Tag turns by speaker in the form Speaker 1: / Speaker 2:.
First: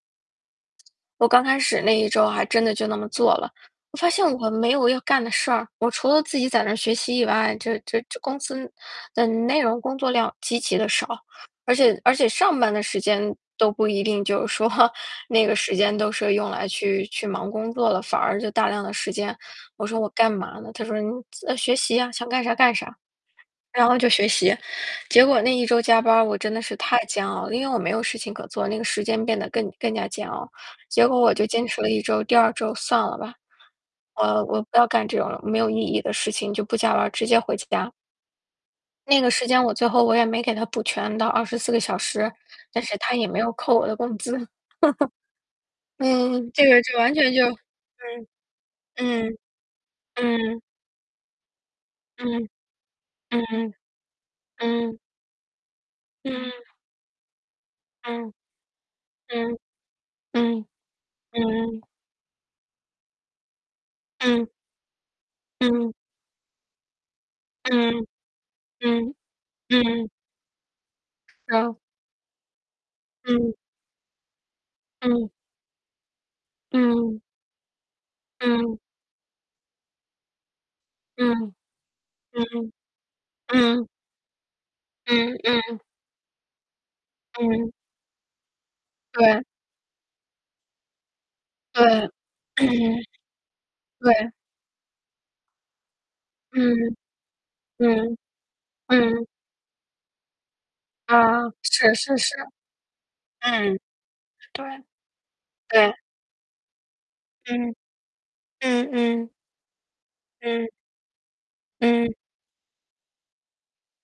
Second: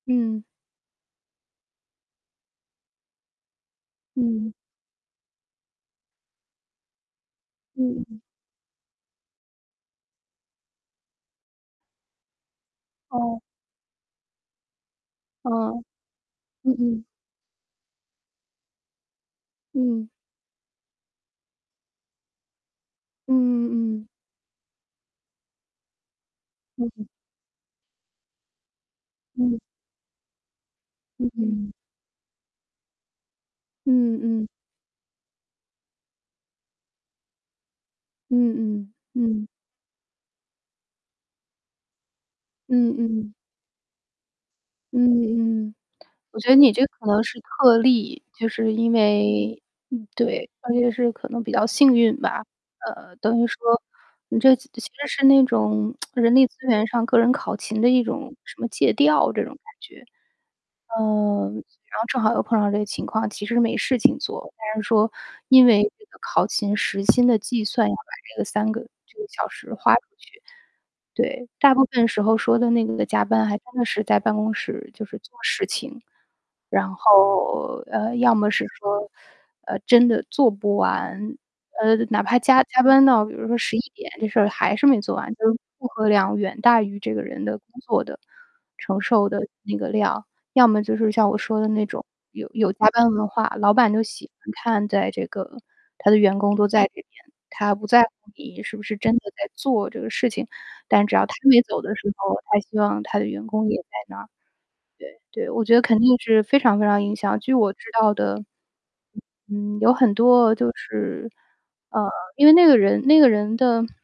Speaker 1: 嗯。
Speaker 2: 我刚开始那一周还真的就那么做了，我发现我
Speaker 1: 嗯。
Speaker 2: 没有要干的事儿，我除了自己在那学习以外，这这这
Speaker 1: 嗯。
Speaker 2: 公司的内容工作量极其地少。而且而且上班的时间
Speaker 1: 哦。
Speaker 2: 都不一定就是说那个时
Speaker 1: 嗯。
Speaker 2: 间都是用来
Speaker 1: 嗯
Speaker 2: 去
Speaker 1: 嗯。
Speaker 2: 去忙工作了，反而就大量的时间，我说我
Speaker 1: 嗯。
Speaker 2: 干嘛呢？他说：“你自啊，学习啊，想干啥干啥。”
Speaker 1: 嗯
Speaker 2: 然后
Speaker 1: 嗯嗯。
Speaker 2: 就学习，结果那一周加班儿，我真的是太
Speaker 1: 嗯。
Speaker 2: 煎熬了，因为我没有事情可做，那个时间变得
Speaker 1: 嗯。
Speaker 2: 更更加煎熬。结果
Speaker 1: 嗯
Speaker 2: 我就坚
Speaker 1: 嗯。
Speaker 2: 持了1周，第2周算了吧。
Speaker 1: 嗯
Speaker 2: 我
Speaker 1: 嗯。
Speaker 2: 我不要干这种没有意义的事情就不加班儿，直接回家。
Speaker 1: 嗯嗯，
Speaker 2: 那个时
Speaker 1: 嗯。
Speaker 2: 间我最后我也没给他补全到24个小时，但是
Speaker 1: 嗯
Speaker 2: 他也
Speaker 1: 嗯。
Speaker 2: 没有扣我的工资。
Speaker 1: 嗯嗯，我觉
Speaker 2: 嗯，
Speaker 1: 得
Speaker 2: 这
Speaker 1: 你也
Speaker 2: 个
Speaker 1: 就
Speaker 2: 就
Speaker 1: 可
Speaker 2: 完
Speaker 1: 能
Speaker 2: 全
Speaker 1: 是
Speaker 2: 就
Speaker 1: 特例，
Speaker 2: 嗯，
Speaker 1: 就是因
Speaker 2: 嗯，
Speaker 1: 为嗯，对，
Speaker 2: 嗯。
Speaker 1: 大约是可能是比较幸运吧，
Speaker 2: 嗯。
Speaker 1: 呃，
Speaker 2: 嗯
Speaker 1: 等于说
Speaker 2: 嗯，
Speaker 1: 你这次其
Speaker 2: 嗯。
Speaker 1: 实是那种 人力资
Speaker 2: 嗯。
Speaker 1: 源上个人考勤的一
Speaker 2: 嗯，
Speaker 1: 种什么借调这种
Speaker 2: 嗯，
Speaker 1: 感觉。
Speaker 2: 嗯，
Speaker 1: 呃，
Speaker 2: 嗯嗯。
Speaker 1: 然后正好又碰到这个情况，其实没事情
Speaker 2: 嗯。
Speaker 1: 做，但是说，因为
Speaker 2: 嗯。
Speaker 1: 这个考勤时薪的计算
Speaker 2: 嗯，
Speaker 1: 要把这个3个
Speaker 2: 嗯，
Speaker 1: 这个小时
Speaker 2: 嗯
Speaker 1: 花出
Speaker 2: 嗯。
Speaker 1: 去，对。大
Speaker 2: 哦。
Speaker 1: 部分时候说的那个加班
Speaker 2: 嗯。
Speaker 1: 还真的是在办公室就是
Speaker 2: 嗯。
Speaker 1: 做事情，然
Speaker 2: 嗯。
Speaker 1: 后，呃，要么是
Speaker 2: 嗯。
Speaker 1: 说，呃，真的做不完，
Speaker 2: 嗯，
Speaker 1: 呃，哪怕加
Speaker 2: 嗯
Speaker 1: 加班到比如说十
Speaker 2: 嗯，
Speaker 1: 一
Speaker 2: 嗯。
Speaker 1: 点，这事还是没做完，
Speaker 2: 嗯
Speaker 1: 就是
Speaker 2: 嗯。
Speaker 1: 负荷量远大于这个人的工
Speaker 2: 嗯。
Speaker 1: 作的承受
Speaker 2: 对。
Speaker 1: 的那个量。要么就是像我说的那种，
Speaker 2: 对。
Speaker 1: 有有加 班文化，老板都喜
Speaker 2: 对。
Speaker 1: 欢看，在这个他的员工都在这
Speaker 2: 嗯，
Speaker 1: 边，他不在乎
Speaker 2: 嗯，
Speaker 1: 你是不是真的
Speaker 2: 嗯。
Speaker 1: 在做这个事情，但只要他
Speaker 2: 啊，
Speaker 1: 没走
Speaker 2: 是
Speaker 1: 的时
Speaker 2: 是是。
Speaker 1: 候，他希望他的员工也
Speaker 2: 嗯，
Speaker 1: 在那儿。
Speaker 2: 对，
Speaker 1: 对对，我觉得
Speaker 2: 对。
Speaker 1: 肯定是非常非常影响，据我
Speaker 2: 嗯。
Speaker 1: 知道的，
Speaker 2: 嗯嗯。
Speaker 1: 嗯，有很多
Speaker 2: 嗯。
Speaker 1: 就是呃，
Speaker 2: 嗯。
Speaker 1: 因为那个人那个人的